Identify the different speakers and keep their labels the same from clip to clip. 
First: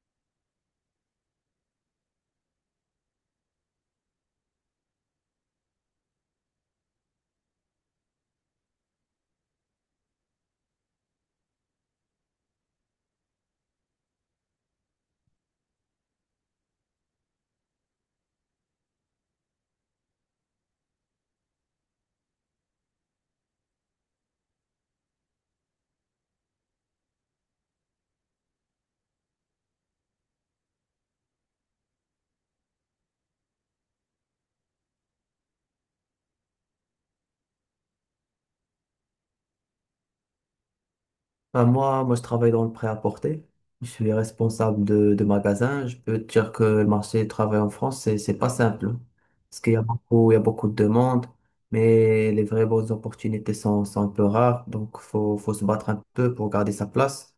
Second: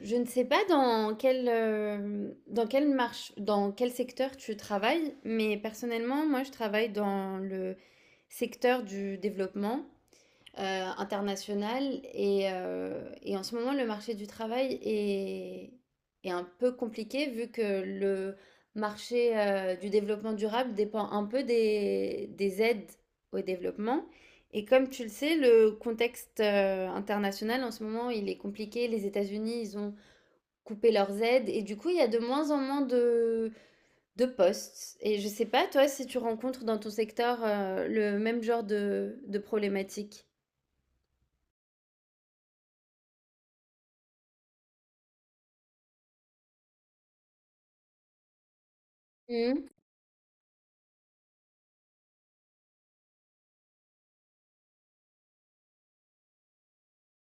Speaker 1: Je ne sais pas dans quel, dans quelle marche, dans quel secteur tu travailles, mais personnellement, moi, je travaille dans le secteur du développement euh, international et en ce moment, le marché du est un peu compliqué vu que le marché du développement durable dépend un peu des aides au développement. Et comme tu le sais, le contexte international en ce moment, il est compliqué. Les États-Unis, ils ont couper leurs aides et du coup, il y a de moins en moins de postes. Et je sais pas, toi, si tu rencontres dans ton secteur le même genre de problématique.
Speaker 2: Enfin, moi, je travaille dans le prêt-à-porter. Je suis responsable de magasin. Je peux te dire que le marché du travail en France, c'est pas simple, hein. Parce qu'il y a beaucoup de demandes, mais les vraies bonnes opportunités sont un peu rares. Donc, faut se battre un peu pour garder sa place,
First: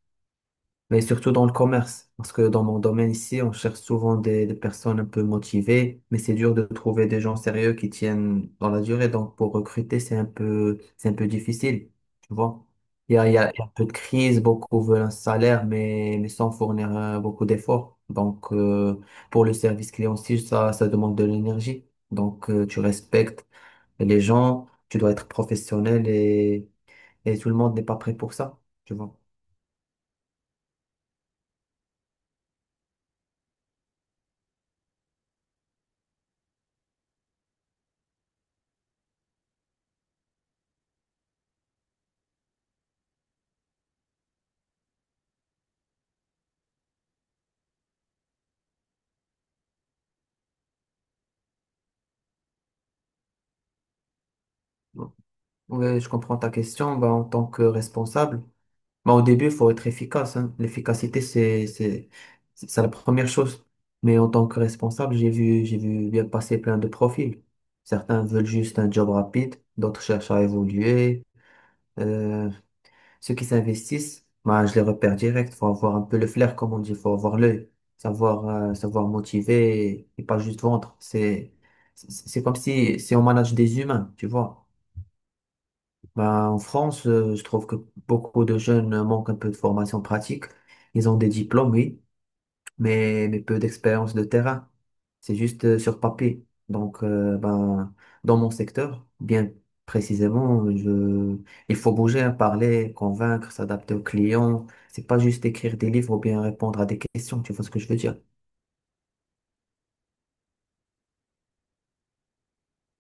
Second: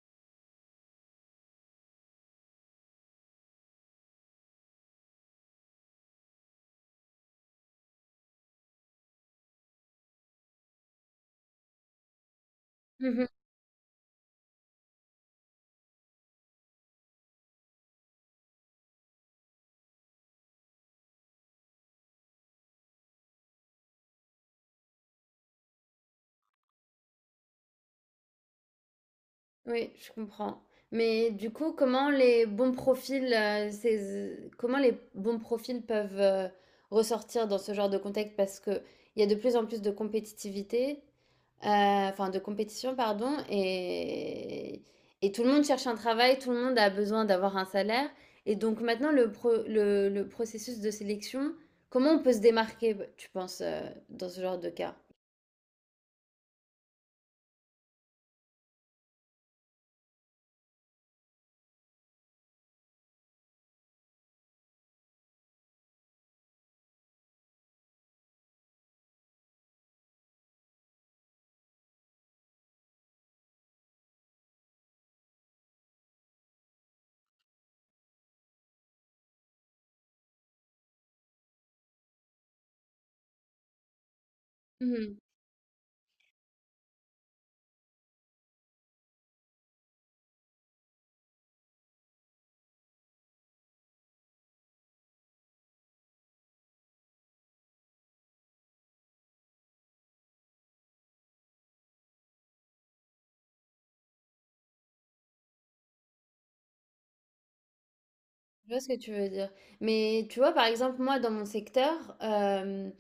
Speaker 2: mais surtout dans le commerce. Parce que dans mon domaine ici, on cherche souvent des personnes un peu motivées, mais c'est dur de trouver des gens sérieux qui tiennent dans la durée. Donc, pour recruter, c'est un peu difficile, tu vois. Il y
Speaker 1: Mhm.
Speaker 2: a, il y a, il y a un peu de crise, beaucoup veulent un salaire, mais sans fournir beaucoup d'efforts. Donc, pour le service client aussi, ça demande de l'énergie. Donc, tu respectes les gens, tu dois être professionnel et tout le monde n'est pas prêt pour ça, tu
Speaker 1: Oui, je comprends. Mais du coup, comment les bons profils peuvent ressortir dans ce genre de contexte? Parce que il y a de plus en plus de compétitivité, enfin de compétition, pardon, et tout le monde cherche un travail, tout le monde a besoin d'avoir un salaire. Et donc maintenant, le processus de sélection, comment on peut se démarquer, tu penses, dans ce genre de cas?
Speaker 2: vois. Oui, je comprends ta question. Bah en tant que responsable, bah au début, il faut être efficace, hein. L'efficacité, c'est la première chose. Mais en tant que responsable, j'ai vu bien passer plein de profils. Certains veulent juste un job rapide, d'autres cherchent à évoluer. Euh, Ceux qui s'investissent, bah je les repère direct. Faut avoir un peu le flair, comme on dit. Faut avoir l'œil, savoir motiver et pas juste vendre. C'est comme si on manage des humains, tu vois. Ben en France, je trouve que beaucoup de jeunes manquent un peu de formation pratique. Ils ont des diplômes, oui, mais peu d'expérience de terrain. C'est juste sur papier. Donc, ben, dans mon secteur, bien précisément, je... il faut bouger, hein, parler, convaincre, s'adapter aux clients. C'est pas juste écrire des livres ou bien répondre à des questions. Tu vois ce que je veux dire?
Speaker 1: Je vois ce que tu veux dire. Mais tu vois, par exemple, moi, dans mon secteur,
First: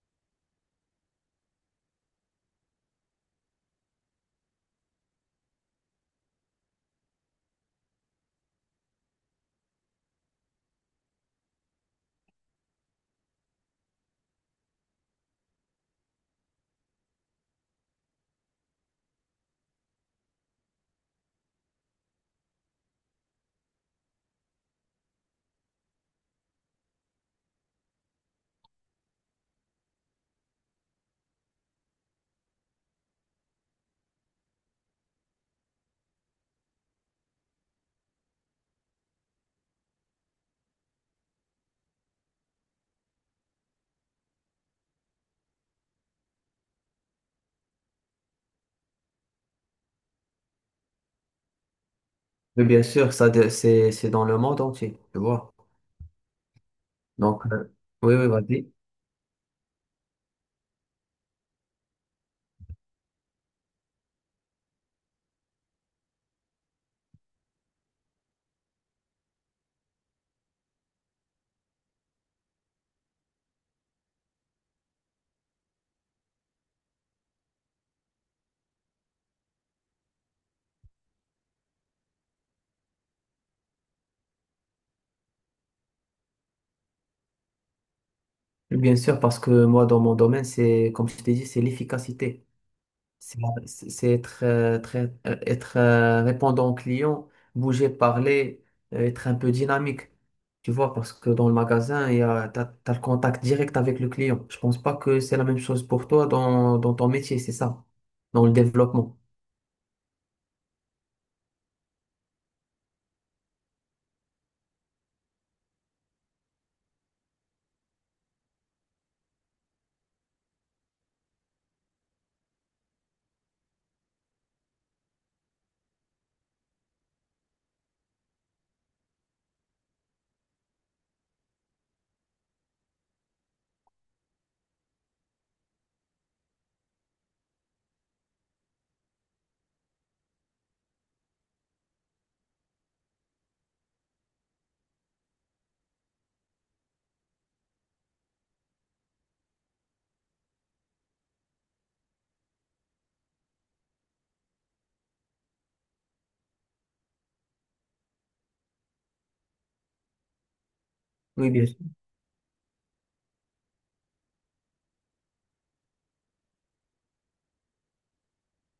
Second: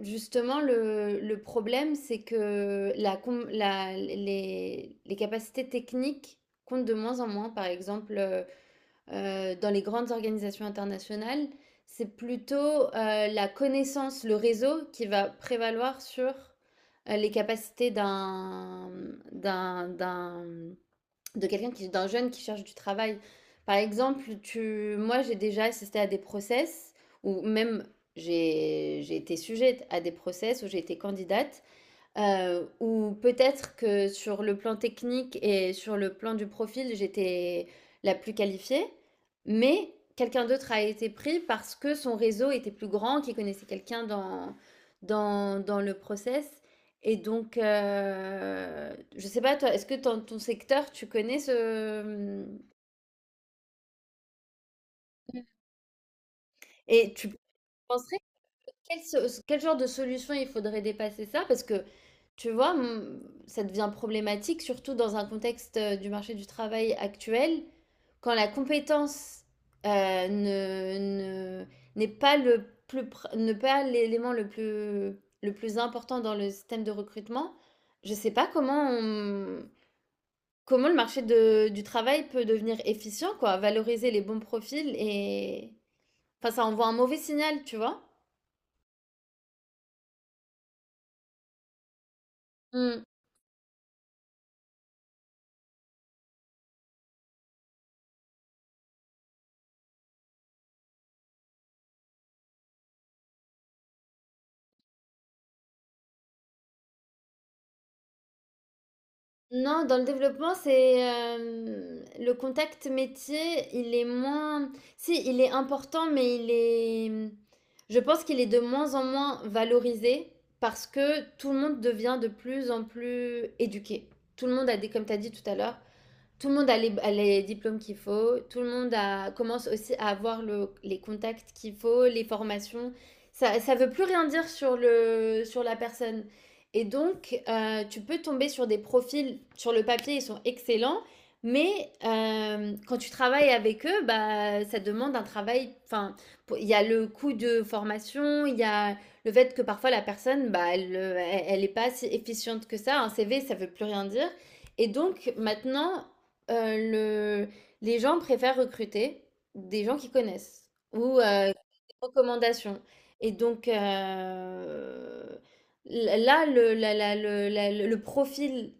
Speaker 1: justement, le problème, c'est que la, com- la- les capacités techniques comptent de moins en moins. Par exemple, dans les grandes organisations internationales, c'est plutôt la connaissance, le réseau qui va prévaloir sur les capacités d'un, d'un d'un jeune qui cherche du travail. Par exemple, moi j'ai déjà assisté à des process ou même j'ai été sujette à des process où j'ai été candidate. Ou peut-être que sur le plan technique et sur le plan du profil, j'étais la plus qualifiée, mais quelqu'un d'autre a été pris parce que son réseau était plus grand, qu'il connaissait quelqu'un dans le process. Et donc, je sais pas toi, est-ce que dans ton secteur, tu connais ce, mmh.
Speaker 2: Mais bien sûr, ça, c'est dans le monde entier, tu
Speaker 1: Mmh.
Speaker 2: vois.
Speaker 1: Et tu
Speaker 2: Donc, oui,
Speaker 1: penserais.
Speaker 2: oui, vas-y.
Speaker 1: Quel, quel genre de solution il faudrait dépasser ça? Parce que, tu vois, ça devient problématique, surtout dans un contexte du marché du travail actuel, quand la compétence euh, ne, ne- n'est pas le ne pas l'élément le plus important dans le système de recrutement, je ne sais pas comment comment le marché du travail peut devenir efficient, quoi, valoriser les bons profils et... Enfin, ça envoie un mauvais signal, tu vois?
Speaker 2: Bien sûr, parce que moi, dans mon domaine, c'est, comme je t'ai dit, c'est l'efficacité. C'est c'est être, très, être répondant au client, bouger, parler, être un peu dynamique. Tu vois, parce que dans le magasin, il y a, t'as le contact direct avec le client. Je pense pas que c'est la même chose pour toi dans, dans ton métier, c'est ça, dans le développement.
Speaker 1: Non, dans le développement, c'est hem, le contact métier, il est moins si, il est important, mais il est, mmh, je pense qu'il est de moins en moins valorisé parce que tout le monde devient de plus en plus éduqué. Tout le monde a des comme tu as dit tout à l'heure, tout le monde a les diplômes qu'il faut, tout le monde commence aussi à avoir les contacts qu'il faut, les formations. Ça veut plus rien dire sur sur la personne. Et donc, tu peux tomber sur des profils, sur le papier, ils sont excellents, mais quand tu travailles avec eux, bah, ça demande un travail. Enfin, il y a le coût de formation, il y a le fait que parfois la personne, bah, elle est pas si efficiente que ça. Un CV, ça ne veut plus rien dire. Et donc maintenant, le... Les gens préfèrent recruter des gens qu'ils connaissent ou
Speaker 2: Oui,
Speaker 1: des
Speaker 2: bien sûr.
Speaker 1: recommandations. Et donc l- là, le, la- la- le profil,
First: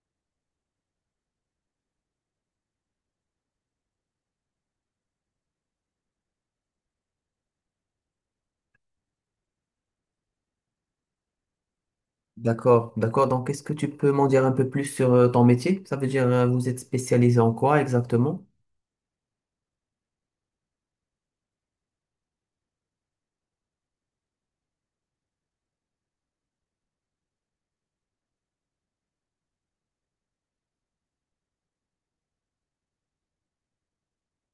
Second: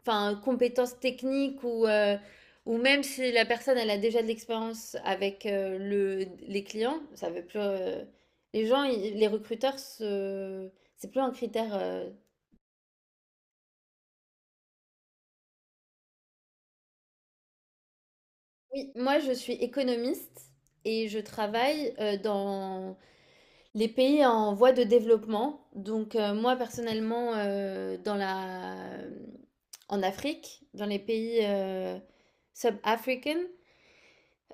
Speaker 1: enfin compétences techniques ou même si la personne elle a déjà de l'expérience avec les clients, ça veut plus. Euh, les les recruteurs, c'est plus un critère, euh.
Speaker 2: D'accord, d'accord. Donc, est-ce que tu peux m'en dire un peu plus sur ton métier? Ça veut dire, vous êtes spécialisé en quoi exactement?
Speaker 1: Oui, moi je suis économiste et je travaille dans les pays en voie de développement, donc moi personnellement dans la, en Afrique, dans les pays sub-africains,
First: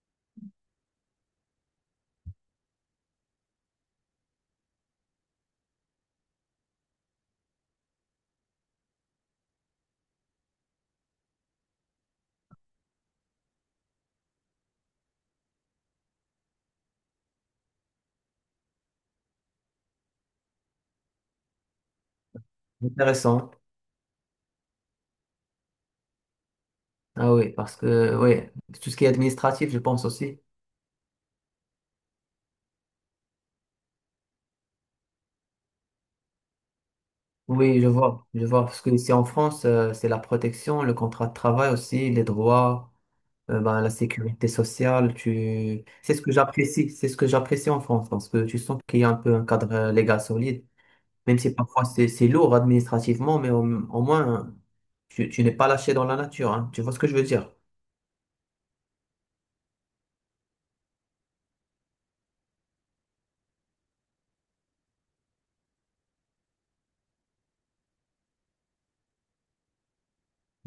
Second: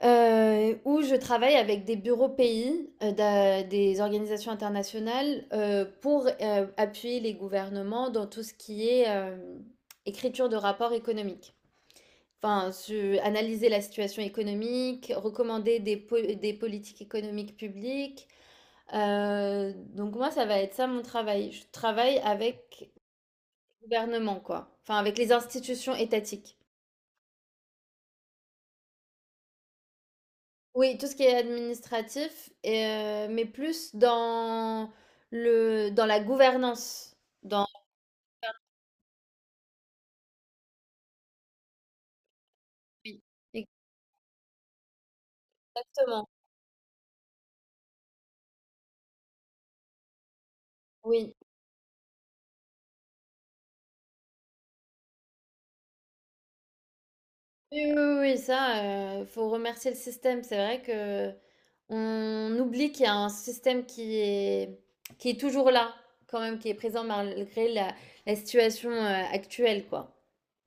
Speaker 1: où je travaille avec des bureaux pays, des organisations internationales pour appuyer les gouvernements dans tout ce qui est écriture de rapports économiques. Enfin, analyser la situation économique, recommander des politiques économiques publiques, donc moi, ça va être ça mon travail. Je travaille avec
Speaker 2: Intéressant.
Speaker 1: le gouvernement, quoi. Enfin, avec les institutions étatiques.
Speaker 2: Ah oui, parce que oui, tout ce qui est administratif, je pense aussi.
Speaker 1: Oui, tout ce qui est administratif, mais plus dans le, dans la gouvernance. Dans...
Speaker 2: Oui, je vois, je vois. Parce que ici en France, c'est la protection, le contrat de travail aussi, les droits,
Speaker 1: Oui,
Speaker 2: ben, la sécurité sociale. Tu... C'est ce
Speaker 1: exactement.
Speaker 2: que j'apprécie, c'est ce que j'apprécie en France, parce que tu sens qu'il y a un peu un cadre légal solide,
Speaker 1: Oui.
Speaker 2: même si parfois c'est lourd administrativement, mais au moins, tu n'es pas lâché dans la nature, hein. Tu vois ce que je veux dire?
Speaker 1: Oui, oui, oui, oui, ça, il faut remercier le système. C'est vrai que on oublie qu'il y a un système qui est toujours là, quand même, qui est présent malgré la, la situation actuelle, quoi.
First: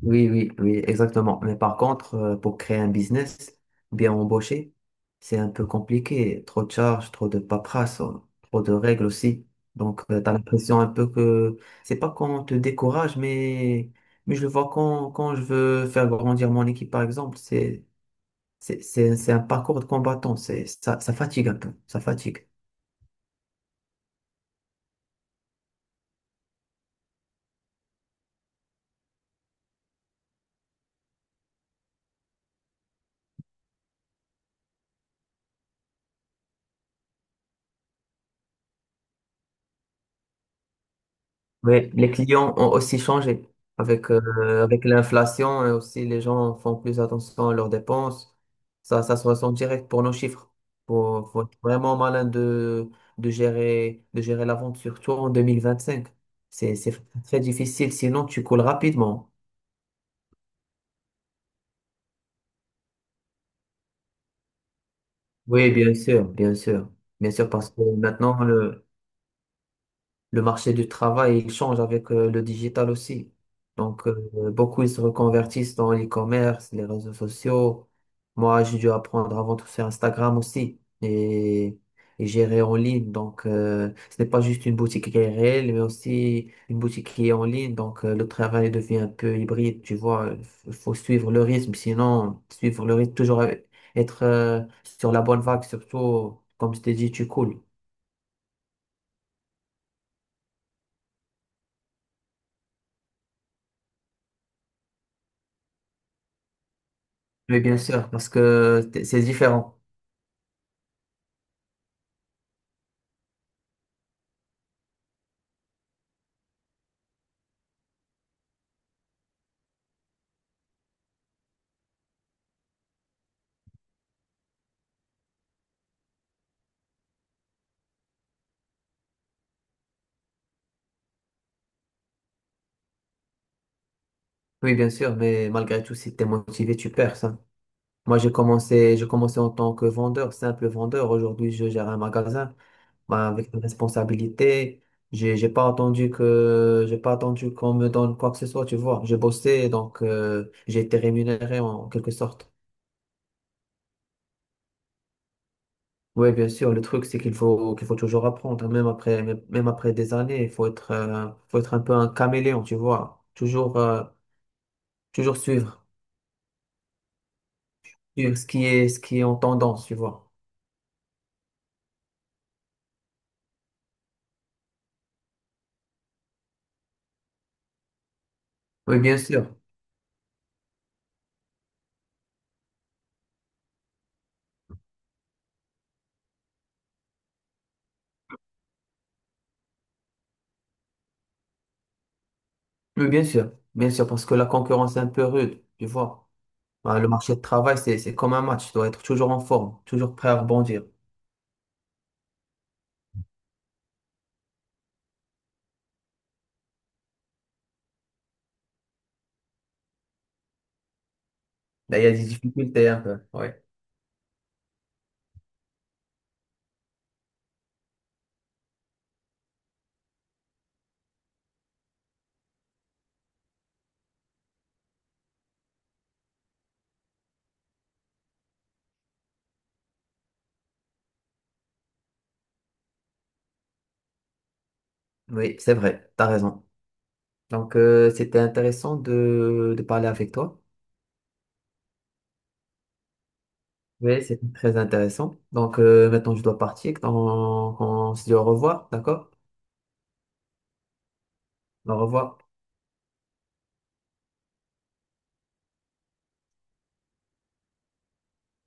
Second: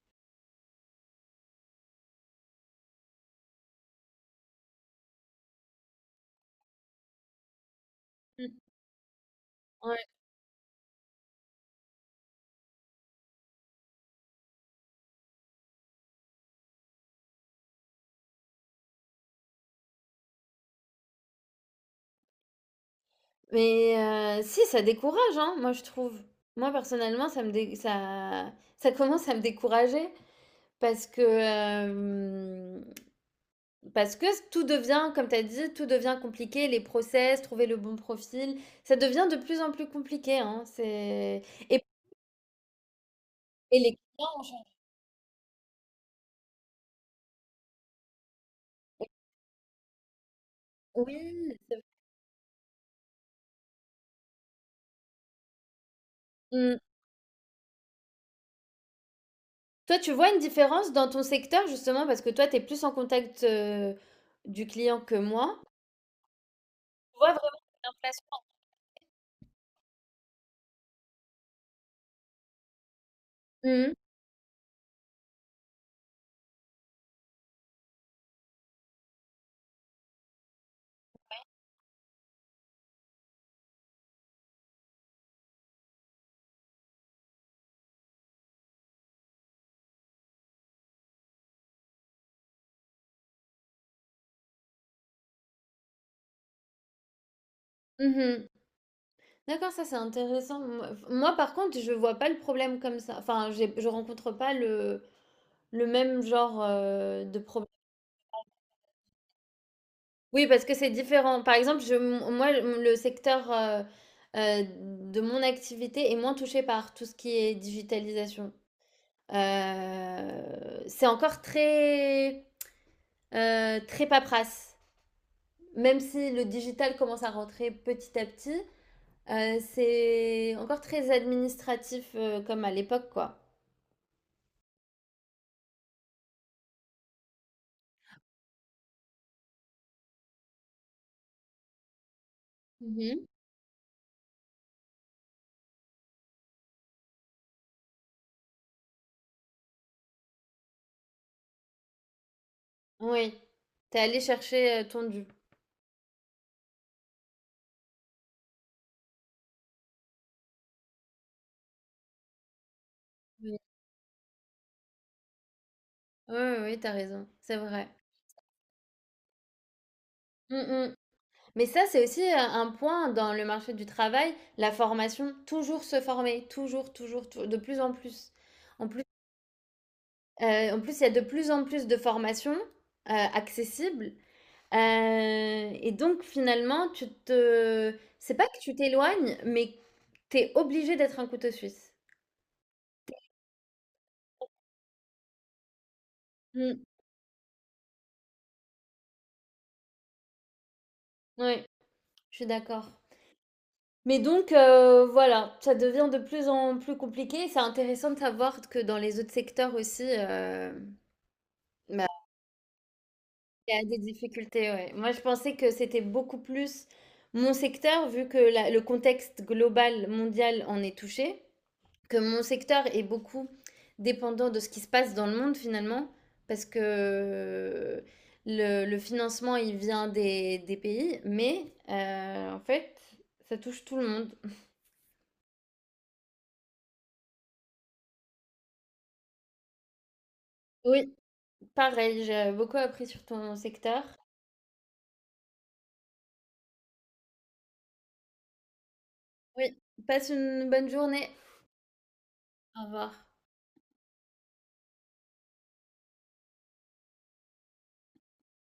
Speaker 2: Oui, oui, oui, exactement. Mais par contre, pour créer un business, bien embauché, c'est un peu compliqué. Trop de charges, trop de paperasse,
Speaker 1: Mm.
Speaker 2: trop de règles aussi.
Speaker 1: Ouais.
Speaker 2: Donc, tu as l'impression un peu que c'est pas qu'on te décourage, mais je le vois quand, quand je veux faire grandir mon équipe, par exemple, c'est un parcours de combattant. C'est, ça fatigue un peu. Ça fatigue.
Speaker 1: Mais si, ça décourage, hein, moi, je trouve. Moi, personnellement, ça commence à me décourager parce que, hem, parce que tout devient, comme tu as dit, tout devient compliqué, les process, trouver le bon profil, ça devient de plus en plus compliqué, hein, c'est et
Speaker 2: Oui, les clients ont aussi changé
Speaker 1: les
Speaker 2: avec,
Speaker 1: clients ont changé.
Speaker 2: avec l'inflation et aussi les gens font plus attention à leurs dépenses. Ça se ressent direct pour nos chiffres. Faut
Speaker 1: Oui,
Speaker 2: être
Speaker 1: c'est v.
Speaker 2: vraiment malin de gérer la vente, surtout en 2025.
Speaker 1: Mmh.
Speaker 2: C'est très difficile, sinon tu coules rapidement.
Speaker 1: Toi, tu vois une différence dans ton secteur, justement, parce que toi, tu es plus en contact, du client que moi.
Speaker 2: Oui, bien sûr, bien sûr.
Speaker 1: Tu vois
Speaker 2: Bien
Speaker 1: vraiment
Speaker 2: sûr, parce que
Speaker 1: l'inflation?
Speaker 2: maintenant, le marché du travail, il change avec le digital aussi.
Speaker 1: Mmh mh.
Speaker 2: Donc, beaucoup, ils se reconvertissent dans l'e-commerce, les réseaux sociaux. Moi, j'ai dû apprendre avant tout faire Instagram aussi et gérer en ligne. Donc, ce n'est pas juste une boutique qui est réelle, mais aussi une boutique qui est en ligne. Donc, le travail devient un peu hybride, tu vois. Il faut suivre le rythme, sinon, suivre le rythme, toujours être sur la bonne vague, surtout, comme je t'ai dit, tu coules.
Speaker 1: Mmh. D'accord, ça c'est intéressant. Moi, par contre, je vois pas le problème comme ça. Enfin, je rencontre pas le même genre de
Speaker 2: Mais
Speaker 1: problème.
Speaker 2: bien sûr, parce que c'est différent.
Speaker 1: Oui, parce que c'est différent. Par exemple, moi, le secteur euh, de mon activité est moins touché par tout ce qui est digitalisation. C'est encore très paperasse. Même si le digital commence à rentrer petit à petit, c'est encore très administratif comme à l'époque, quoi.
Speaker 2: Oui, bien sûr, mais malgré tout, si t'es motivé, tu perds ça. Moi, j'ai commencé en tant que vendeur, simple vendeur. Aujourd'hui, je gère un magasin, bah, avec des responsabilités. J'ai pas attendu que, j'ai pas attendu qu'on me donne quoi que ce soit, tu vois. J'ai bossé, donc, j'ai été rémunéré en quelque sorte.
Speaker 1: Oui, t'es allé chercher ton dû.
Speaker 2: Oui, bien sûr, le truc, c'est qu'il faut toujours apprendre, hein, même après, même après des années. Il faut être un peu un caméléon, tu vois.
Speaker 1: Oui,
Speaker 2: Toujours, toujours suivre,
Speaker 1: oui, oui, t'as raison, c'est vrai.
Speaker 2: suivre ce qui est en tendance, tu vois.
Speaker 1: Mm, mm. Mais ça, c'est aussi un point dans le marché du travail, la formation, toujours se former, de plus en plus. En
Speaker 2: Oui,
Speaker 1: plus,
Speaker 2: bien sûr.
Speaker 1: En plus, il y a de plus en plus de formations accessibles. Euh, et donc, finalement, tu te... C'est pas que tu t'éloignes, mais t'es obligé d'être un couteau suisse.
Speaker 2: Oui, bien sûr, parce que la concurrence est un peu rude, tu vois.
Speaker 1: Mm.
Speaker 2: Bah, le marché de travail, c'est comme un match, tu dois être toujours en forme, toujours prêt à rebondir.
Speaker 1: Oui, je suis d'accord. Mais donc, voilà, ça devient de plus en plus compliqué. C'est intéressant de savoir que dans les autres secteurs aussi, hem,
Speaker 2: Là, il
Speaker 1: bah,
Speaker 2: y a des difficultés un peu, oui.
Speaker 1: il y a des difficultés, ouais. Moi, je pensais que c'était beaucoup plus mon secteur, vu que la le contexte global mondial en est touché, que mon secteur est beaucoup dépendant de ce qui se passe dans le monde finalement, parce que le financement, il vient des pays, mais en fait, ça touche tout le monde.
Speaker 2: Oui, c'est vrai, t'as raison. Donc, c'était intéressant de parler avec toi.
Speaker 1: Oui. Pareil, j'ai beaucoup appris sur ton secteur.
Speaker 2: Oui, c'était très intéressant. Donc, maintenant, je dois partir. Donc, on se dit au revoir, d'accord?
Speaker 1: Oui, passe une bonne journée.
Speaker 2: Au revoir.
Speaker 1: Au revoir.